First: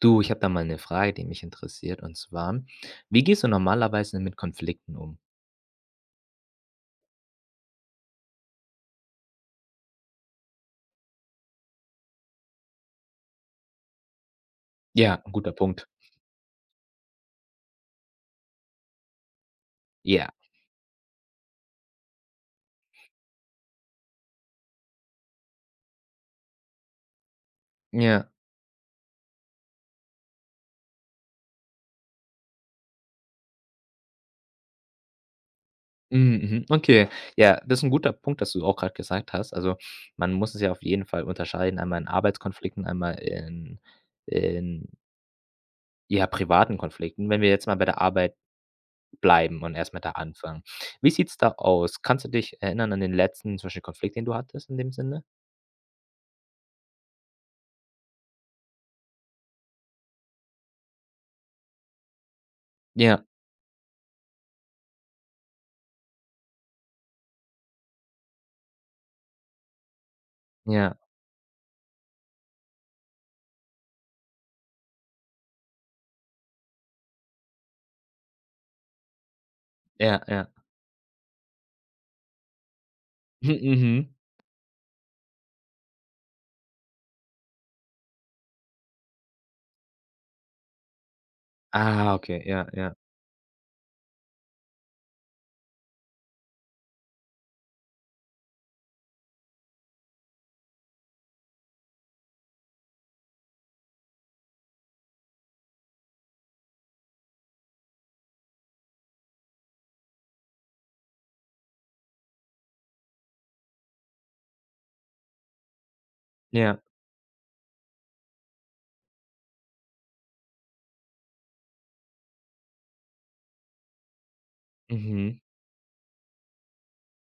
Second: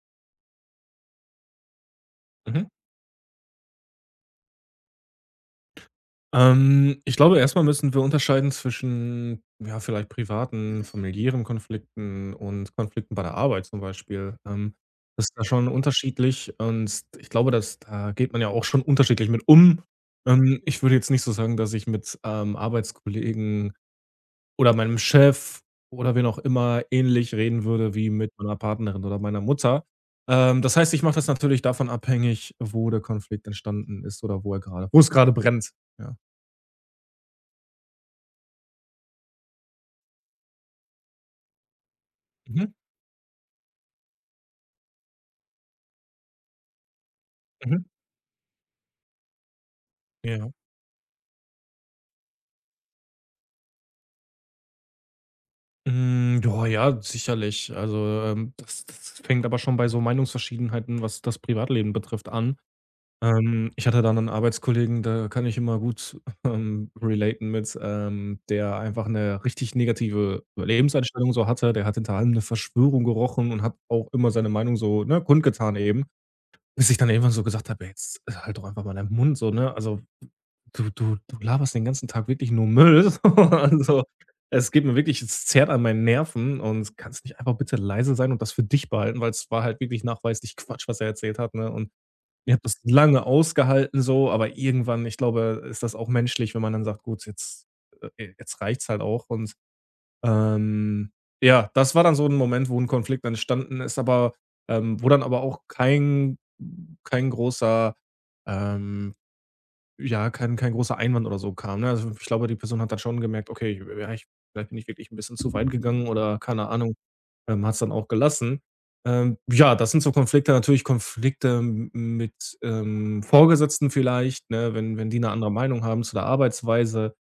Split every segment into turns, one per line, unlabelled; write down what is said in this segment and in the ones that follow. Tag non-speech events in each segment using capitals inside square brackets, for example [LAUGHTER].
Du, ich habe da mal eine Frage, die mich interessiert, und zwar:
Mhm.
Wie gehst du normalerweise mit Konflikten um?
Ich glaube, erstmal müssen wir unterscheiden zwischen, ja, vielleicht privaten, familiären Konflikten und Konflikten bei der Arbeit zum Beispiel.
Ja,
Das
ein
ist da
guter
schon
Punkt.
unterschiedlich und ich glaube, dass da geht man ja auch schon unterschiedlich mit um.
Ja,
Ich würde jetzt nicht so sagen, dass ich mit, Arbeitskollegen oder meinem Chef oder wen auch immer ähnlich reden würde wie
ja.
mit meiner Partnerin oder meiner Mutter. Das heißt, ich mache das natürlich davon abhängig, wo der Konflikt entstanden ist oder wo er gerade, wo es gerade brennt, ja.
Mhm, mhm. Okay. Ja, das ist ein guter Punkt, dass du auch gerade gesagt hast. Also, man muss es ja auf jeden Fall unterscheiden, einmal in
Mhm,
Arbeitskonflikten, einmal in, ja, privaten Konflikten. Wenn wir jetzt mal bei
mhm.
der Arbeit bleiben und erstmal da
Ja.
anfangen. Wie sieht's da aus? Kannst du dich erinnern an den letzten zum Beispiel Konflikt, den du hattest in dem Sinne?
Hm, ja, ja, sicherlich. Also, das fängt aber schon bei so Meinungsverschiedenheiten, was das Privatleben betrifft, an.
Ja,
Ich hatte dann einen Arbeitskollegen, da kann ich immer gut, [LAUGHS] relaten mit, der einfach eine richtig negative
ja,
Lebenseinstellung so hatte. Der hat hinter allem 'ne Verschwörung gerochen und hat auch immer seine Meinung so, ne, kundgetan eben. Bis ich dann irgendwann so gesagt habe: „Ey, jetzt halt doch einfach mal deinen Mund so, ne? Also,
ja, ja.
du laberst den ganzen Tag wirklich nur Müll."
[LAUGHS]
[LAUGHS]
Mhm,
„Also,
mhm.
es geht mir wirklich, es zerrt an meinen Nerven und kannst nicht einfach bitte leise sein und das für dich behalten?" Weil es war halt wirklich nachweislich Quatsch, was er erzählt hat, ne? Und
Ah, okay,
ich habe
ja,
das
ja.
lange ausgehalten so, aber irgendwann, ich glaube, ist das auch menschlich, wenn man dann sagt: „Gut, jetzt, jetzt reicht's halt auch." Und ähm, ja, das war dann so ein Moment, wo ein Konflikt entstanden ist, aber wo dann aber auch kein großer ähm, ja, kein großer Einwand oder so kam, ne? Also, ich glaube, die Person hat dann schon gemerkt: „Okay, ich, ja, ich vielleicht bin ich wirklich ein bisschen zu weit gegangen" oder keine
Ja,
Ahnung, hat es dann auch gelassen. Ja, das sind so Konflikte natürlich Konflikte m mit, Vorgesetzten vielleicht, ne, wenn die eine
mhm,
andere Meinung haben zu der Arbeitsweise.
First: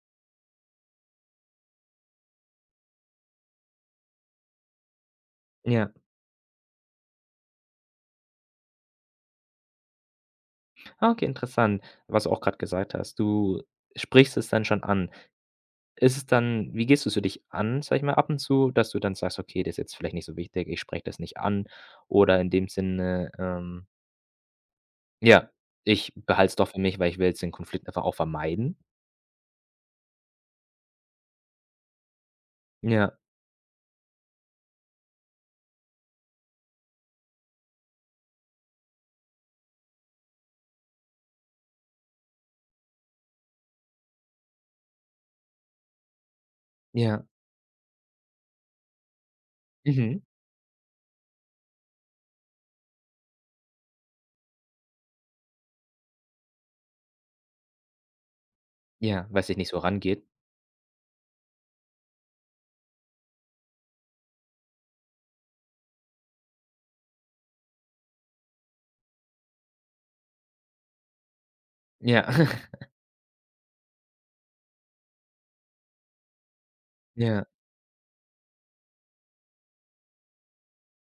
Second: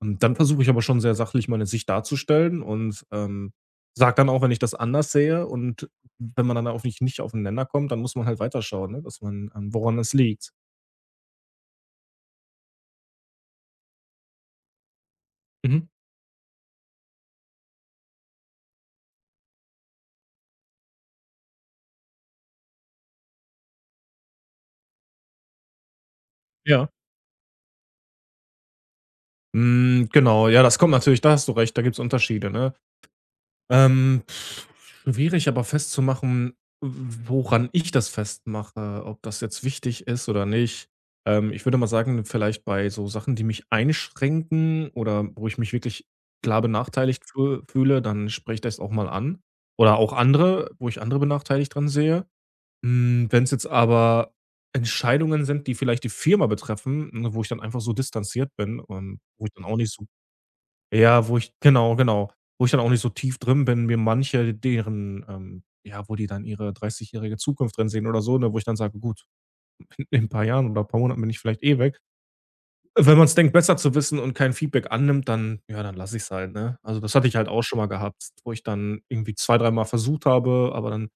Und dann versuche ich aber schon sehr sachlich meine Sicht darzustellen und, sage dann auch, wenn ich das anders sehe. Und
ja.
wenn man dann auch nicht auf 'n Nenner kommt, dann muss man halt weiterschauen, ne, dass man woran es liegt.
Ah, okay, interessant, was du auch grad gesagt hast. Du sprichst es dann schon an.
Mhm.
Ist es dann wie gehst du's für dich an, sage ich mal, ab und zu, dass du dann sagst: „Okay, das ist jetzt vielleicht nicht so wichtig, ich spreche das nicht an“ oder in dem Sinne, ja, ich behalte es doch für
Ja.
mich, weil ich will jetzt den Konflikt einfach auch vermeiden?
Hm, genau, ja, das kommt natürlich, da hast du recht, da gibt es Unterschiede, ne?
Ja,
Ähm, pff, schwierig, aber festzumachen, w woran ich das festmache, ob das jetzt wichtig ist oder nicht. Ich würde mal sagen, vielleicht bei so Sachen, die mich einschränken oder wo ich mich wirklich klar benachteiligt
ja,
fü fühle, dann spreche ich das auch mal an. Oder auch
mhm,
andere, wo ich andere benachteiligt dran sehe. Wenn es jetzt aber Entscheidungen sind, die vielleicht die Firma betreffen, ne, wo ich dann einfach so distanziert bin und
ja,
wo
weil's
ich
dich
dann
nicht
auch
so
nicht so,
rangeht.
ja, wo ich, genau, genau. Wo ich dann auch nicht so tief drin bin, mir manche deren, ja, wo die dann ihre 30-jährige Zukunft drin sehen oder so, ne, wo ich dann sage: „Gut, [LAUGHS] in ein paar Jahren oder ein paar Monaten bin ich vielleicht eh weg."
Ja, [LAUGHS]
Wenn man es denkt, besser zu wissen und kein Feedback annimmt, dann ja, dann lasse ich es halt, ne? Also, das hatte ich
ja.
halt auch schon mal gehabt, wo ich dann irgendwie zwei, dreimal versucht habe, aber dann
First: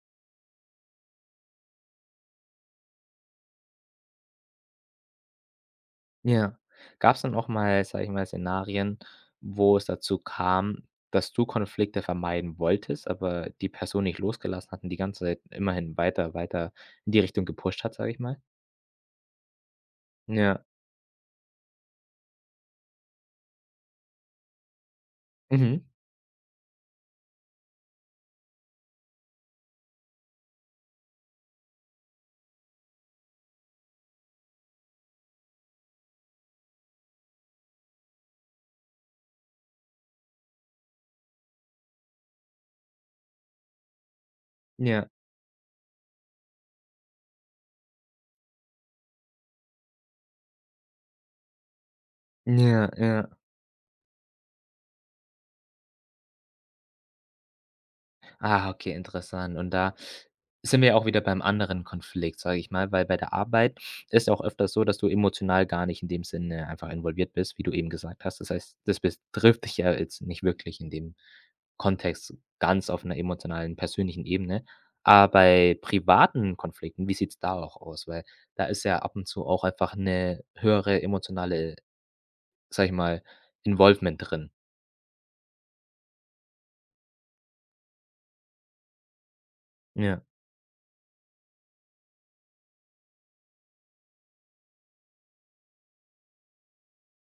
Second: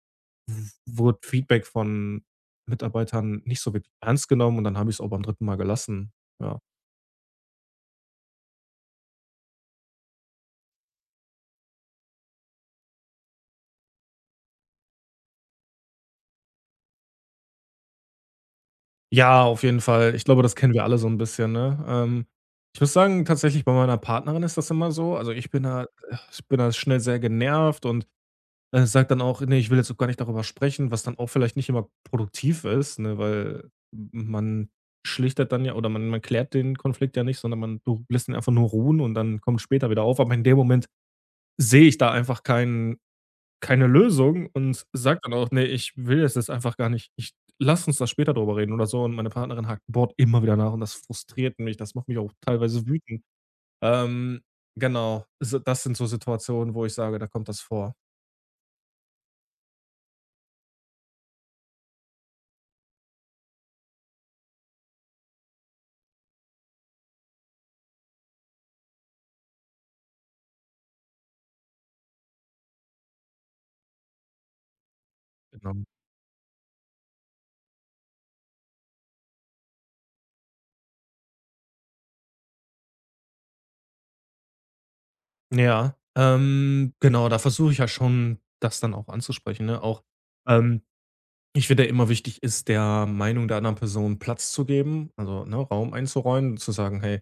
w wurde Feedback von Mitarbeitern nicht so wirklich ernst genommen und dann habe ich es auch beim dritten Mal gelassen,
Ja.
ja.
Gab's dann auch mal, sage ich mal, Szenarien, wo es dazu kam, dass du Konflikte vermeiden wolltest, aber die Person nicht losgelassen hat und die ganze Zeit immerhin weiter, weiter in die Richtung gepusht hat, sage ich mal?
Ja, auf jeden Fall. Ich glaube, das
Ja.
kennen wir alle so 'n bisschen, ne? Ich muss sagen, tatsächlich bei meiner Partnerin ist das immer so. Also, ich bin
Mhm.
da ich bin da schnell sehr genervt und, sage dann auch: „Ne, ich will jetzt auch gar nicht darüber sprechen", was dann auch vielleicht nicht immer produktiv ist, ne, weil m man schlichtet dann ja, oder man klärt den Konflikt ja nicht, sondern man du lässt ihn einfach nur ruhen und dann kommt es später wieder auf. Aber in dem Moment sehe ich da einfach keine Lösung und
Ja.
sagt dann auch: „Ne, ich will jetzt das einfach gar nicht. Ich, lass uns da später drüber reden oder so." Und meine Partnerin hakt bohrt immer wieder nach und das frustriert mich. Das macht mich auch teilweise
Ja,
wütend.
ja.
Ähm, genau, so, das sind so Situationen, wo ich sage, da kommt das vor.
Ah, okay, interessant. Und da sind wir auch wieder beim anderen Konflikt, sage ich mal, weil bei der Arbeit ist auch öfters so, dass du emotional gar nicht in dem Sinne einfach involviert bist, wie du eben gesagt hast. Das heißt, das betrifft dich ja jetzt nicht wirklich in dem Kontext ganz auf einer emotionalen, persönlichen Ebene. Aber bei
Genau.
privaten Konflikten, wie sieht es da auch aus? Weil da ist ja ab und zu auch einfach eine höhere emotionale, sag ich mal, Involvement drin.
Ja, genau, da versuche ich ja schon, das dann auch anzusprechen, ne? Auch,
Ja,
ähm, ich finde, ja, immer wichtig ist, der Meinung der anderen Person Platz zu geben, also, ne, Raum einzuräumen, zu sagen: „Hey,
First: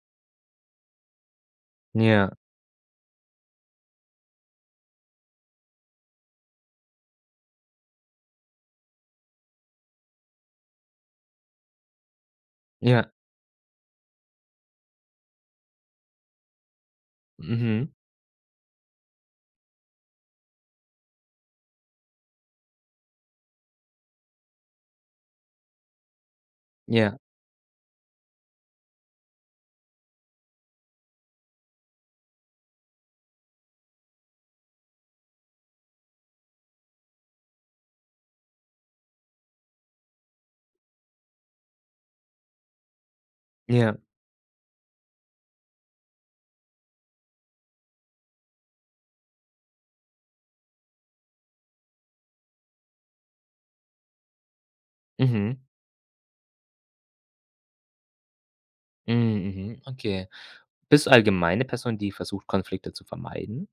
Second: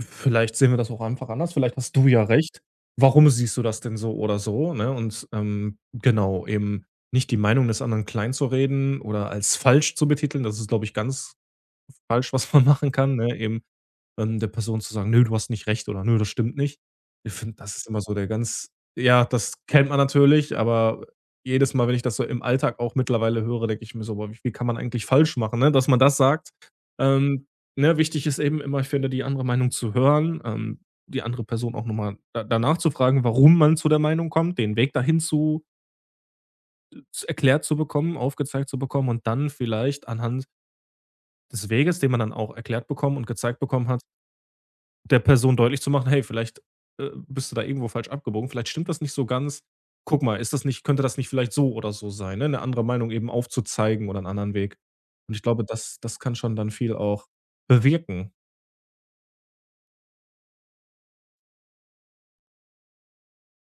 vielleicht sehen wir das auch einfach anders. Vielleicht hast du ja
ja,
recht. Warum siehst du das denn so oder so, ne?" Und, genau, eben nicht die Meinung des anderen klein zu reden oder als falsch zu betiteln, das ist, glaube ich, ganz falsch, was man [LAUGHS] machen
ja,
kann, ne? Eben, der Person zu sagen: „Nö, du hast nicht recht" oder „Nö, das stimmt nicht." Ich finde, das ist
mhm,
immer so der ganz, ja, das kennt man natürlich, aber jedes Mal, wenn ich das so im Alltag auch mittlerweile höre, denke ich mir so: „Boah, wie viel kann man eigentlich falsch machen", ne, dass man das sagt.
ja,
Ähm, ne, wichtig ist eben immer, ich finde, die andere Meinung zu hören, die andere Person auch nochmal da danach zu fragen, warum man zu der Meinung kommt, den Weg dahin zu z erklärt zu bekommen, aufgezeigt zu bekommen und dann vielleicht anhand des Weges, den man dann auch erklärt bekommen und gezeigt bekommen
ja,
hat, der Person deutlich zu machen: „Hey, vielleicht, bist du da irgendwo falsch abgebogen. Vielleicht stimmt das nicht so ganz. Guck mal, ist das nicht, könnte das nicht vielleicht so oder so sein?", ne? Eine andere Meinung eben aufzuzeigen oder einen anderen Weg. Und ich
mhm.
glaube, das kann schon dann viel auch bewirken.
Hm, mhm, okay. Bist du allgemein 'ne Person, die versucht, Konflikte zu vermeiden?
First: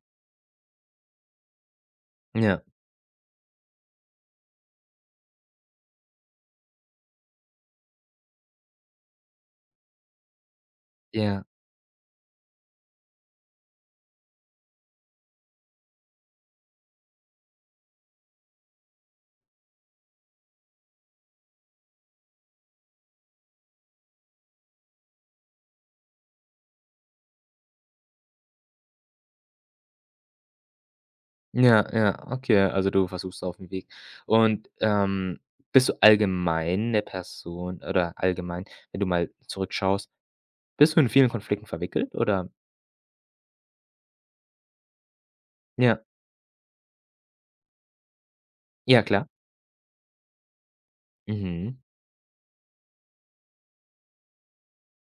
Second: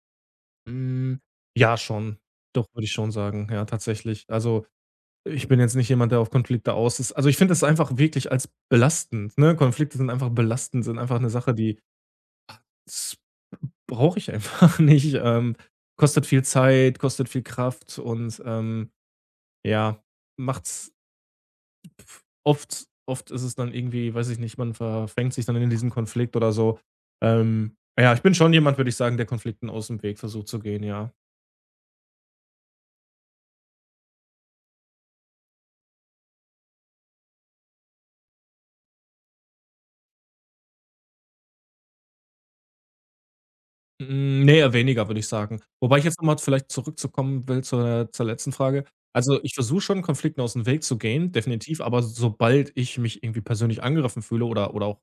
Hm, ja, schon.
Ja,
Doch, würde ich schon sagen, ja, tatsächlich. Also, ich bin jetzt nicht jemand, der auf Konflikte aus ist. Also, ich finde es einfach wirklich als belastend, ne? Konflikte sind einfach belastend, sind einfach eine
ja,
Sache, die. Das brauche ich einfach [LAUGHS] nicht. Kostet viel Zeit, kostet viel Kraft und, ja, macht's, f oft oft ist es dann irgendwie, weiß ich nicht, man verfängt sich dann in diesen Konflikt oder so. Ja, ich bin schon jemand, würde ich sagen, der Konflikten aus dem Weg versucht zu gehen, ja.
ja, ja, okay. Also, du versuchst auf 'n Weg. Und, bist du allgemein 'ne Person oder allgemein, wenn du mal zurückschaust, bist du in vielen Konflikten verwickelt, oder?
Hm, ne, eher weniger, würde ich sagen. Wobei ich
Ja,
jetzt noch mal vielleicht zurückzukommen will zur letzten Frage.
ja, klar.
Also, ich versuche schon, Konflikten aus dem Weg zu gehen,
Mhm,
definitiv, aber sobald ich mich irgendwie persönlich angegriffen fühle oder auch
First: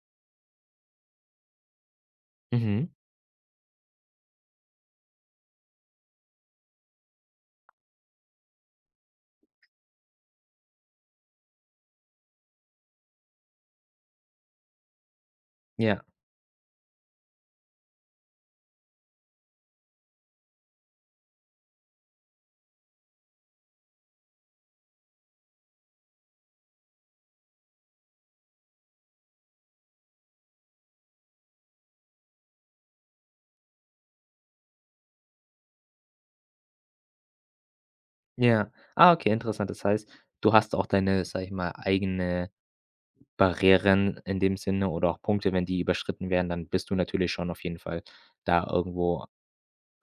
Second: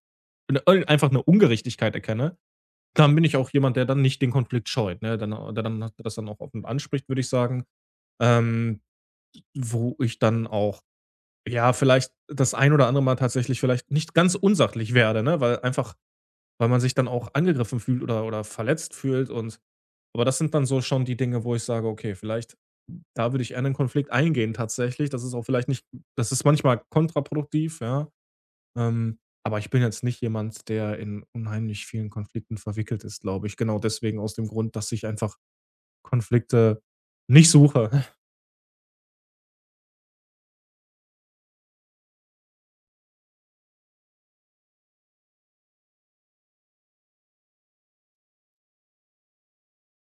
'ne irgend einfach eine Ungerechtigkeit erkenne,
mhm,
dann bin ich auch jemand, der dann nicht den Konflikt scheut, ne? Dann der, dann das dann auch offen anspricht, würde ich sagen, ähm, wo ich dann auch, ja, vielleicht das ein oder andere Mal tatsächlich vielleicht nicht ganz unsachlich werde, ne, weil einfach,
ja,
weil man sich dann auch angegriffen fühlt oder verletzt fühlt, und aber das sind dann so schon die Dinge, wo ich sage: „Okay, vielleicht, da würde ich eher 'nen Konflikt eingehen tatsächlich." Das ist auch vielleicht nicht, das ist manchmal kontraproduktiv, ja, ähm, aber ich bin jetzt nicht jemand, der in unheimlich vielen Konflikten verwickelt ist, glaube ich. Genau deswegen, aus dem Grund, dass ich einfach Konflikte nicht suche. [LAUGHS]
ja. Ah, okay, interessant. Das heißt, du hast auch deine, sage ich mal, eigene Barrieren in dem Sinne oder auch Punkte, wenn die überschritten werden, dann bist du natürlich schon auf jeden Fall da irgendwo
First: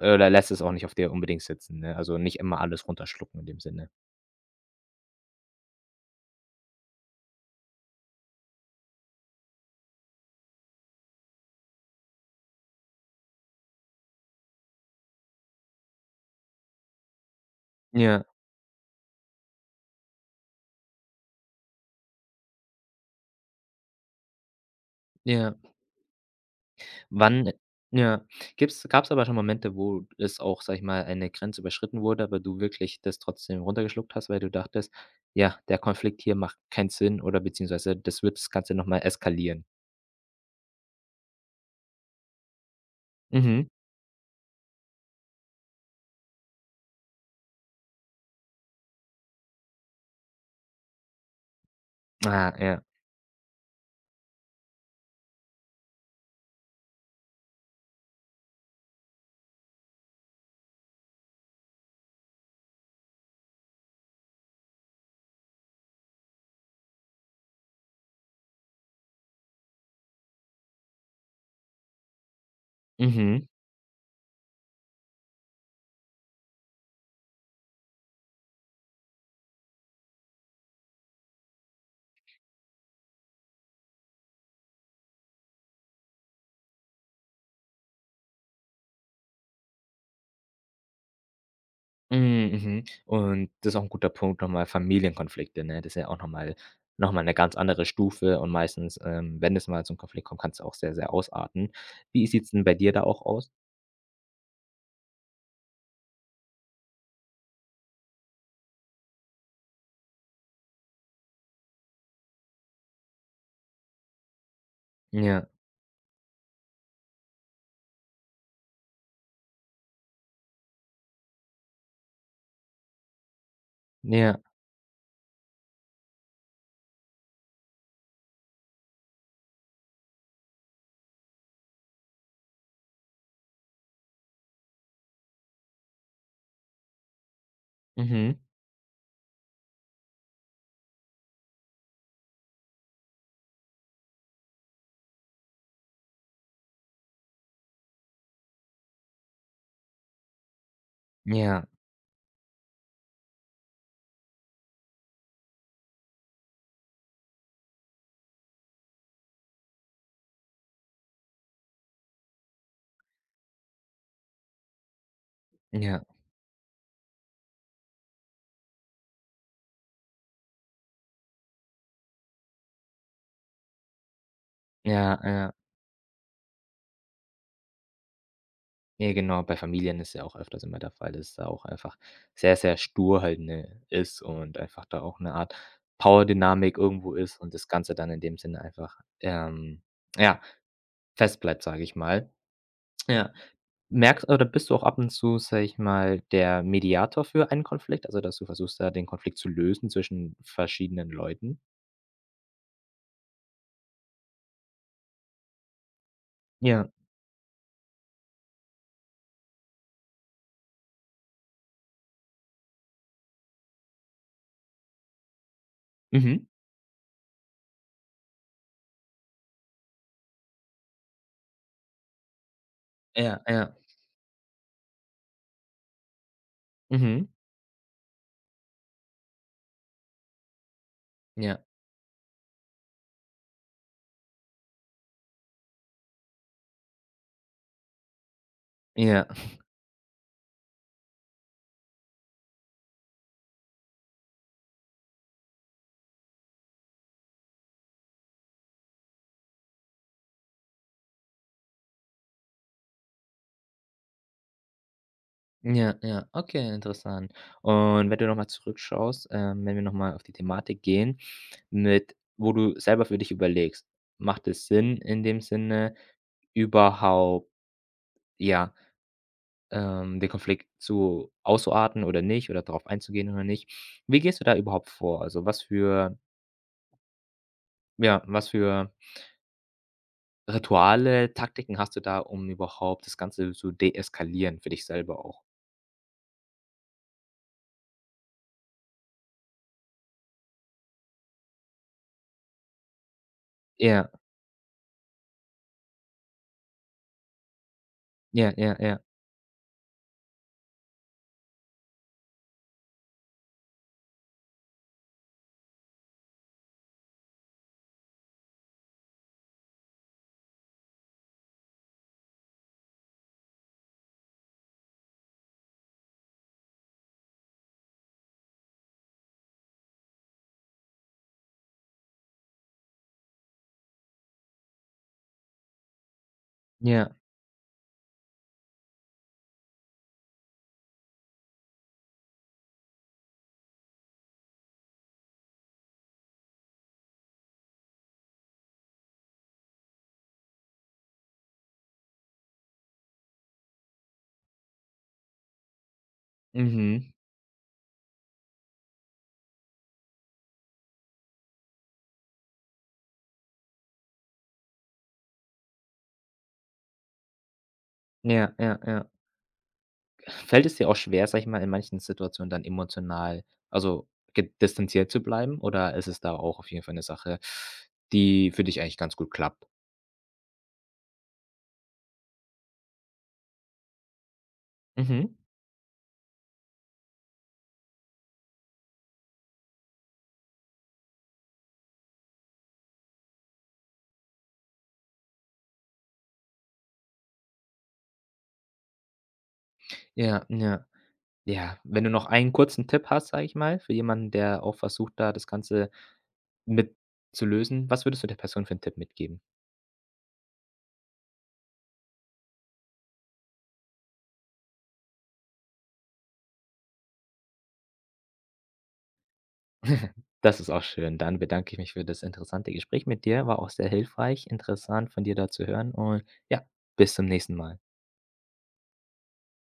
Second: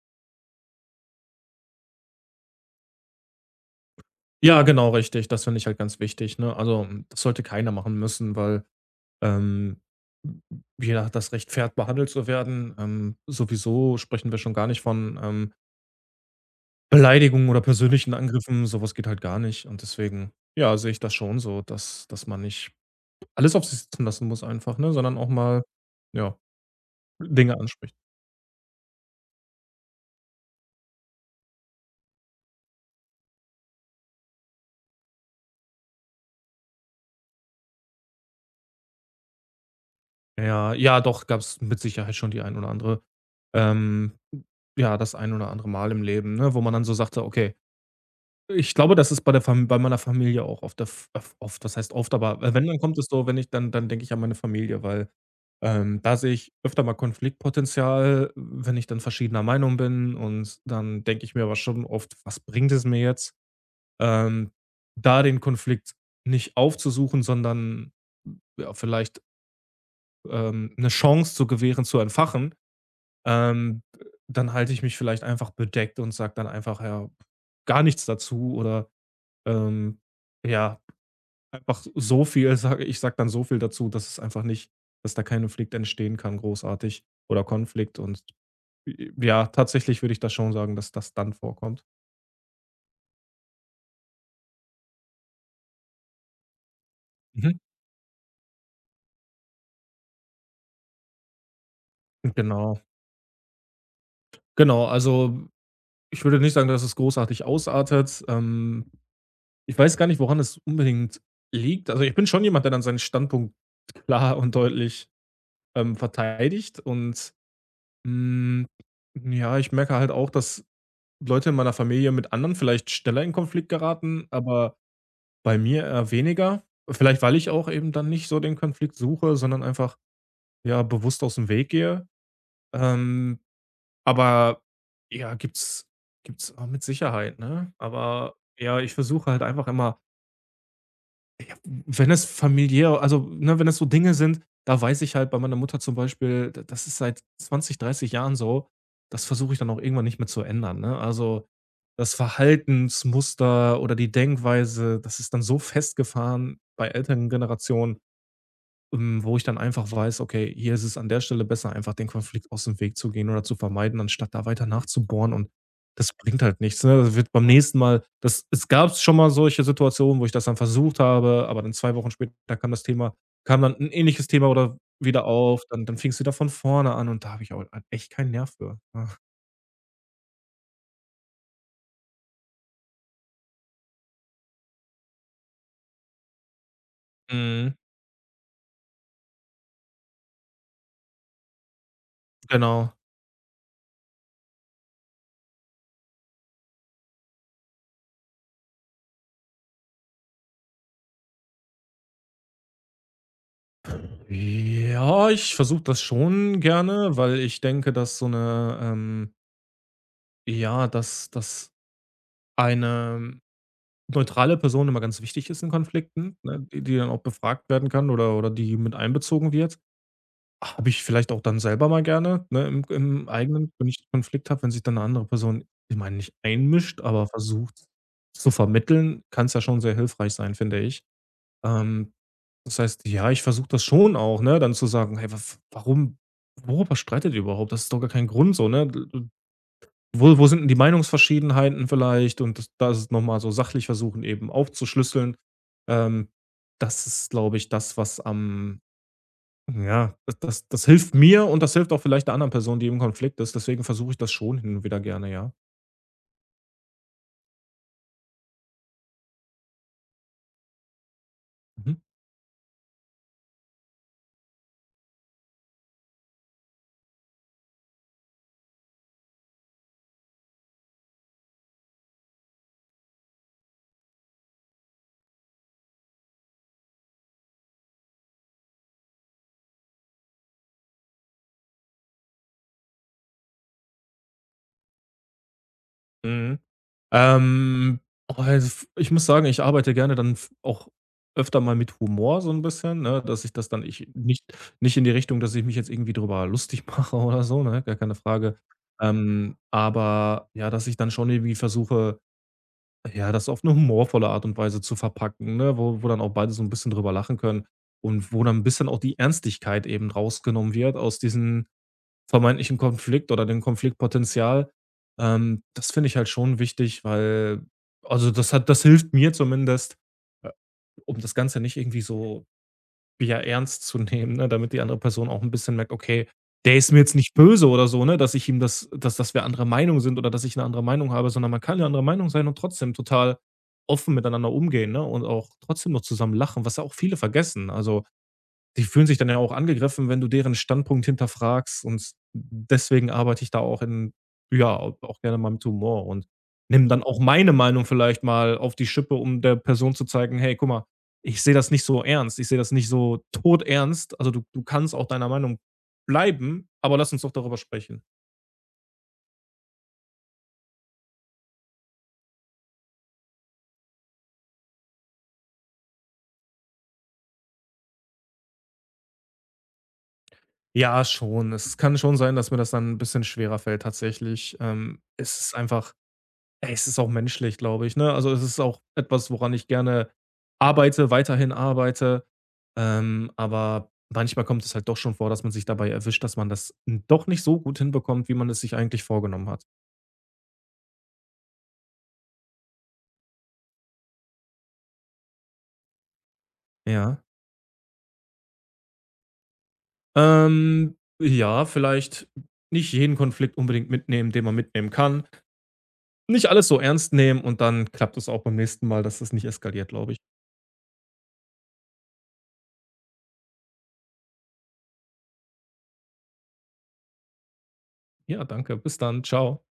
Oder lässt es auch nicht auf dir unbedingt sitzen, ne? Also, nicht immer alles runterschlucken in dem Sinne.
Ja, genau, richtig. Das finde ich halt ganz wichtig, ne? Also, das sollte keiner machen müssen, weil, ähm, jeder hat das Recht, fair behandelt zu werden. Sowieso sprechen wir schon gar nicht von, Beleidigungen oder persönlichen
Ja,
Angriffen, sowas geht halt gar nicht. Und deswegen, ja, sehe ich das schon so, dass man nicht alles auf sich sitzen lassen muss einfach, ne, sondern auch
ja.
mal, ja,
Wann
Dinge anspricht.
ja. Gibt's gab's aber schon Momente, wo es auch, sage ich mal, eine Grenze überschritten wurde, aber du wirklich das trotzdem runtergeschluckt hast, weil du dachtest: „Ja, der Konflikt hier macht keinen Sinn“ oder beziehungsweise das wird das Ganze noch mal eskalieren?
Ja, ja, doch, gab es mit Sicherheit schon die ein oder andere,
Mhm.
ähm, ja, das ein oder andere Mal im Leben, ne, wo man dann so sagte: „Okay, ich glaube, das ist bei der Fam bei meiner Familie auch oft der F oft, was heißt oft, aber
Ah,
wenn, dann
ja.
kommt es so, wenn ich dann denke ich an meine Familie, weil, da sehe ich öfter mal Konfliktpotenzial, wenn ich dann verschiedener Meinung bin, und dann denke ich mir aber schon oft: „Was bringt es mir jetzt?" Ähm, Da den Konflikt nicht aufzusuchen, sondern, ja, vielleicht, 'ne Chance zu gewähren, zu entfachen,
Mhm.
ähm, dann halte ich mich vielleicht einfach bedeckt und sage dann einfach, ja, gar nichts dazu oder ähm, ja, einfach so viel, sage ich, sage dann so viel dazu, dass es einfach nicht, dass da kein Konflikt entstehen kann großartig oder Konflikt und, j ja, tatsächlich würde ich das schon sagen, dass das dann vorkommt.
Hm, mhm. Und das ist auch ein guter Punkt, nochmal Familienkonflikte, ne? Das ist ja auch nochmal mal noch mal 'ne ganz
Mhm.
andere Stufe und meistens, wenn es mal zum Konflikt kommt, kann es auch sehr, sehr ausarten. Wie sieht's denn bei
Genau.
dir da auch aus?
Genau, also, ich würde nicht sagen, dass es großartig ausartet. Ich weiß gar nicht, woran es unbedingt liegt. Also, ich bin schon jemand, der dann seinen Standpunkt klar und deutlich,
Ja,
verteidigt und, hm, ja, ich merke halt auch, dass Leute in meiner Familie mit anderen vielleicht schneller in Konflikt geraten,
ja,
aber bei mir eher weniger. Vielleicht, weil ich auch eben dann nicht so den Konflikt suche, sondern einfach, ja, bewusst aus dem Weg gehe. Ähm, aber ja, gibt's auch mit Sicherheit, ne? Aber
mhm,
ja, ich versuche halt einfach immer. Wenn es familiär, also, ne, wenn es so Dinge sind, da weiß ich halt bei meiner Mutter zum Beispiel, d das ist seit 20, 30 Jahren so, das versuche ich dann auch irgendwann nicht mehr zu ändern, ne? Also,
ja,
das Verhaltensmuster oder die Denkweise, das ist dann so festgefahren bei älteren Generationen, wo ich dann einfach weiß, okay, hier ist es an der Stelle besser, einfach den Konflikt aus dem Weg zu gehen oder zu vermeiden, anstatt da weiter nachzubohren, und
ja,
das bringt halt nichts, ne? Das wird beim nächsten Mal das es gab schon mal solche Situationen, wo ich das dann versucht habe, aber dann 2 Wochen später kam dann ein ähnliches Thema oder
ja,
wieder
ja.
auf, dann fing es wieder von vorne an, und da habe ich auch halt echt keinen Nerv für. Ja.
Ja, genau, bei Familien ist ja auch öfters immer der Fall, dass es da auch einfach sehr, sehr stur halt, ne, ist und einfach da auch eine Art Power-Dynamik irgendwo ist und das
Mhm,
Ganze dann in dem Sinne einfach, ja, fest bleibt, sage ich mal.
genau.
Ja. Merkst oder bist du auch ab und zu, sage ich mal, der Mediator für einen Konflikt? Also, dass du versuchst, da den Konflikt zu lösen zwischen verschiedenen Leuten?
Ja, ich versuche das schon
Ja.
gerne, weil ich denke, dass so eine, ja, dass eine neutrale Person immer ganz wichtig ist in Konflikten,
Mhm.
ne, die dann auch befragt werden kann, oder die mit einbezogen wird. Habe ich vielleicht auch dann selber mal gerne, ne, im
Ja,
eigenen,
ja.
wenn ich Konflikt habe, wenn sich dann eine andere Person, ich meine, nicht einmischt, aber
Mhm.
versucht zu vermitteln, kann es ja schon sehr hilfreich sein, finde ich.
Ja.
Ähm, das heißt, ja, ich versuche das schon auch, ne, dann zu sagen: „Hey, wa warum worüber streitet ihr überhaupt? Das ist doch gar kein Grund so, ne?"
Ja.
Wo sind denn die Meinungsverschiedenheiten vielleicht, und das da ist es noch mal so sachlich versuchen, eben aufzuschlüsseln. Ähm, das ist, glaube ich, das, was am, ja, das hilft mir, und das hilft auch vielleicht der anderen Person, die im Konflikt ist. Deswegen versuche ich das schon hin und wieder gerne, ja.
Ja, ja. Okay, interessant. Und wenn du noch mal zurückschaust, wenn wir noch mal auf die Thematik gehen,
Mhm.
mit wo du selber für dich überlegst: „Macht es Sinn in dem Sinne überhaupt, ja, den Konflikt zu auszuarten oder nicht oder darauf einzugehen oder nicht. Wie gehst du da überhaupt vor? Also, was für ja, was für Rituale, Taktiken hast du da, um überhaupt das Ganze zu deeskalieren für dich selber auch?
Mhm. Ähm, oh, also, ich muss sagen, ich arbeite gerne dann f auch öfter mal mit Humor so ein bisschen, ne, dass ich das dann ich
Ja,
nicht in die Richtung, dass ich mich jetzt irgendwie drüber lustig [LAUGHS] mache oder so, ne, gar keine
ja,
Frage.
ja, ja,
Aber ja, dass ich dann schon irgendwie versuche, ja, das auf eine humorvolle Art und Weise zu verpacken, ne, wo dann auch beide so ein bisschen drüber lachen können, und wo dann ein bisschen auch die Ernstigkeit eben rausgenommen wird aus diesen vermeintlichen Konflikt oder dem Konfliktpotenzial. Das finde ich halt schon wichtig, weil, also, das hilft mir zumindest, äh, um das Ganze nicht irgendwie so, ja, ernst zu nehmen, ne, damit die andere Person auch ein bisschen merkt: „Okay, der ist mir
ja.
jetzt nicht böse oder so, ne, dass ich ihm dass wir andere Meinung sind oder dass ich eine andere Meinung habe", sondern man kann eine andere Meinung sein und trotzdem total offen miteinander umgehen, ne, und auch trotzdem noch zusammen lachen, was ja auch viele vergessen. Also, die fühlen sich dann ja auch angegriffen, wenn du deren Standpunkt hinterfragst, und deswegen arbeite ich da auch in ja, auch gerne mal mit Humor, und nimm dann
Mhm.
auch meine Meinung vielleicht mal auf die Schippe, um der Person zu zeigen: „Hey, guck mal, ich sehe das nicht so ernst. Ich sehe das nicht so todernst. Also, du kannst auch deiner Meinung bleiben, aber lass uns doch darüber sprechen."
Ja, ja, ja. Fällt es dir auch schwer, sag ich mal, in manchen Situationen dann emotional, also, ge distanziert zu bleiben oder ist es da auch auf jeden Fall eine Sache, die für dich eigentlich ganz gut klappt?
Ja, schon. Es kann schon sein, dass mir das dann ein bisschen schwerer fällt tatsächlich. Ähm,
Mhm.
es ist einfach. Es ist auch menschlich, glaube ich, ne? Also, es ist auch etwas, woran ich gerne arbeite, weiterhin arbeite. Aber manchmal kommt es halt doch schon vor, dass man sich dabei erwischt, dass man das n doch nicht so gut hinbekommt, wie man es sich eigentlich vorgenommen hat.
Ja, ja. Ja, wenn du noch einen kurzen Tipp hast, sage ich mal, für jemanden, der auch versucht, da das Ganze mit
Ja.
zu lösen, was würdest du der Person für 'n Tipp mitgeben?
Ähm, ja, vielleicht nicht jeden Konflikt unbedingt mitnehmen, den man mitnehmen kann. Nicht alles so ernst nehmen, und dann klappt es auch beim nächsten Mal, dass es nicht eskaliert, glaube ich.
[LAUGHS] Das ist auch schön. Dann bedanke ich mich für das interessante Gespräch mit dir. War auch sehr hilfreich, interessant von dir da zu hören und ja, bis zum nächsten Mal.
Ja, danke. Bis dann. Ciao.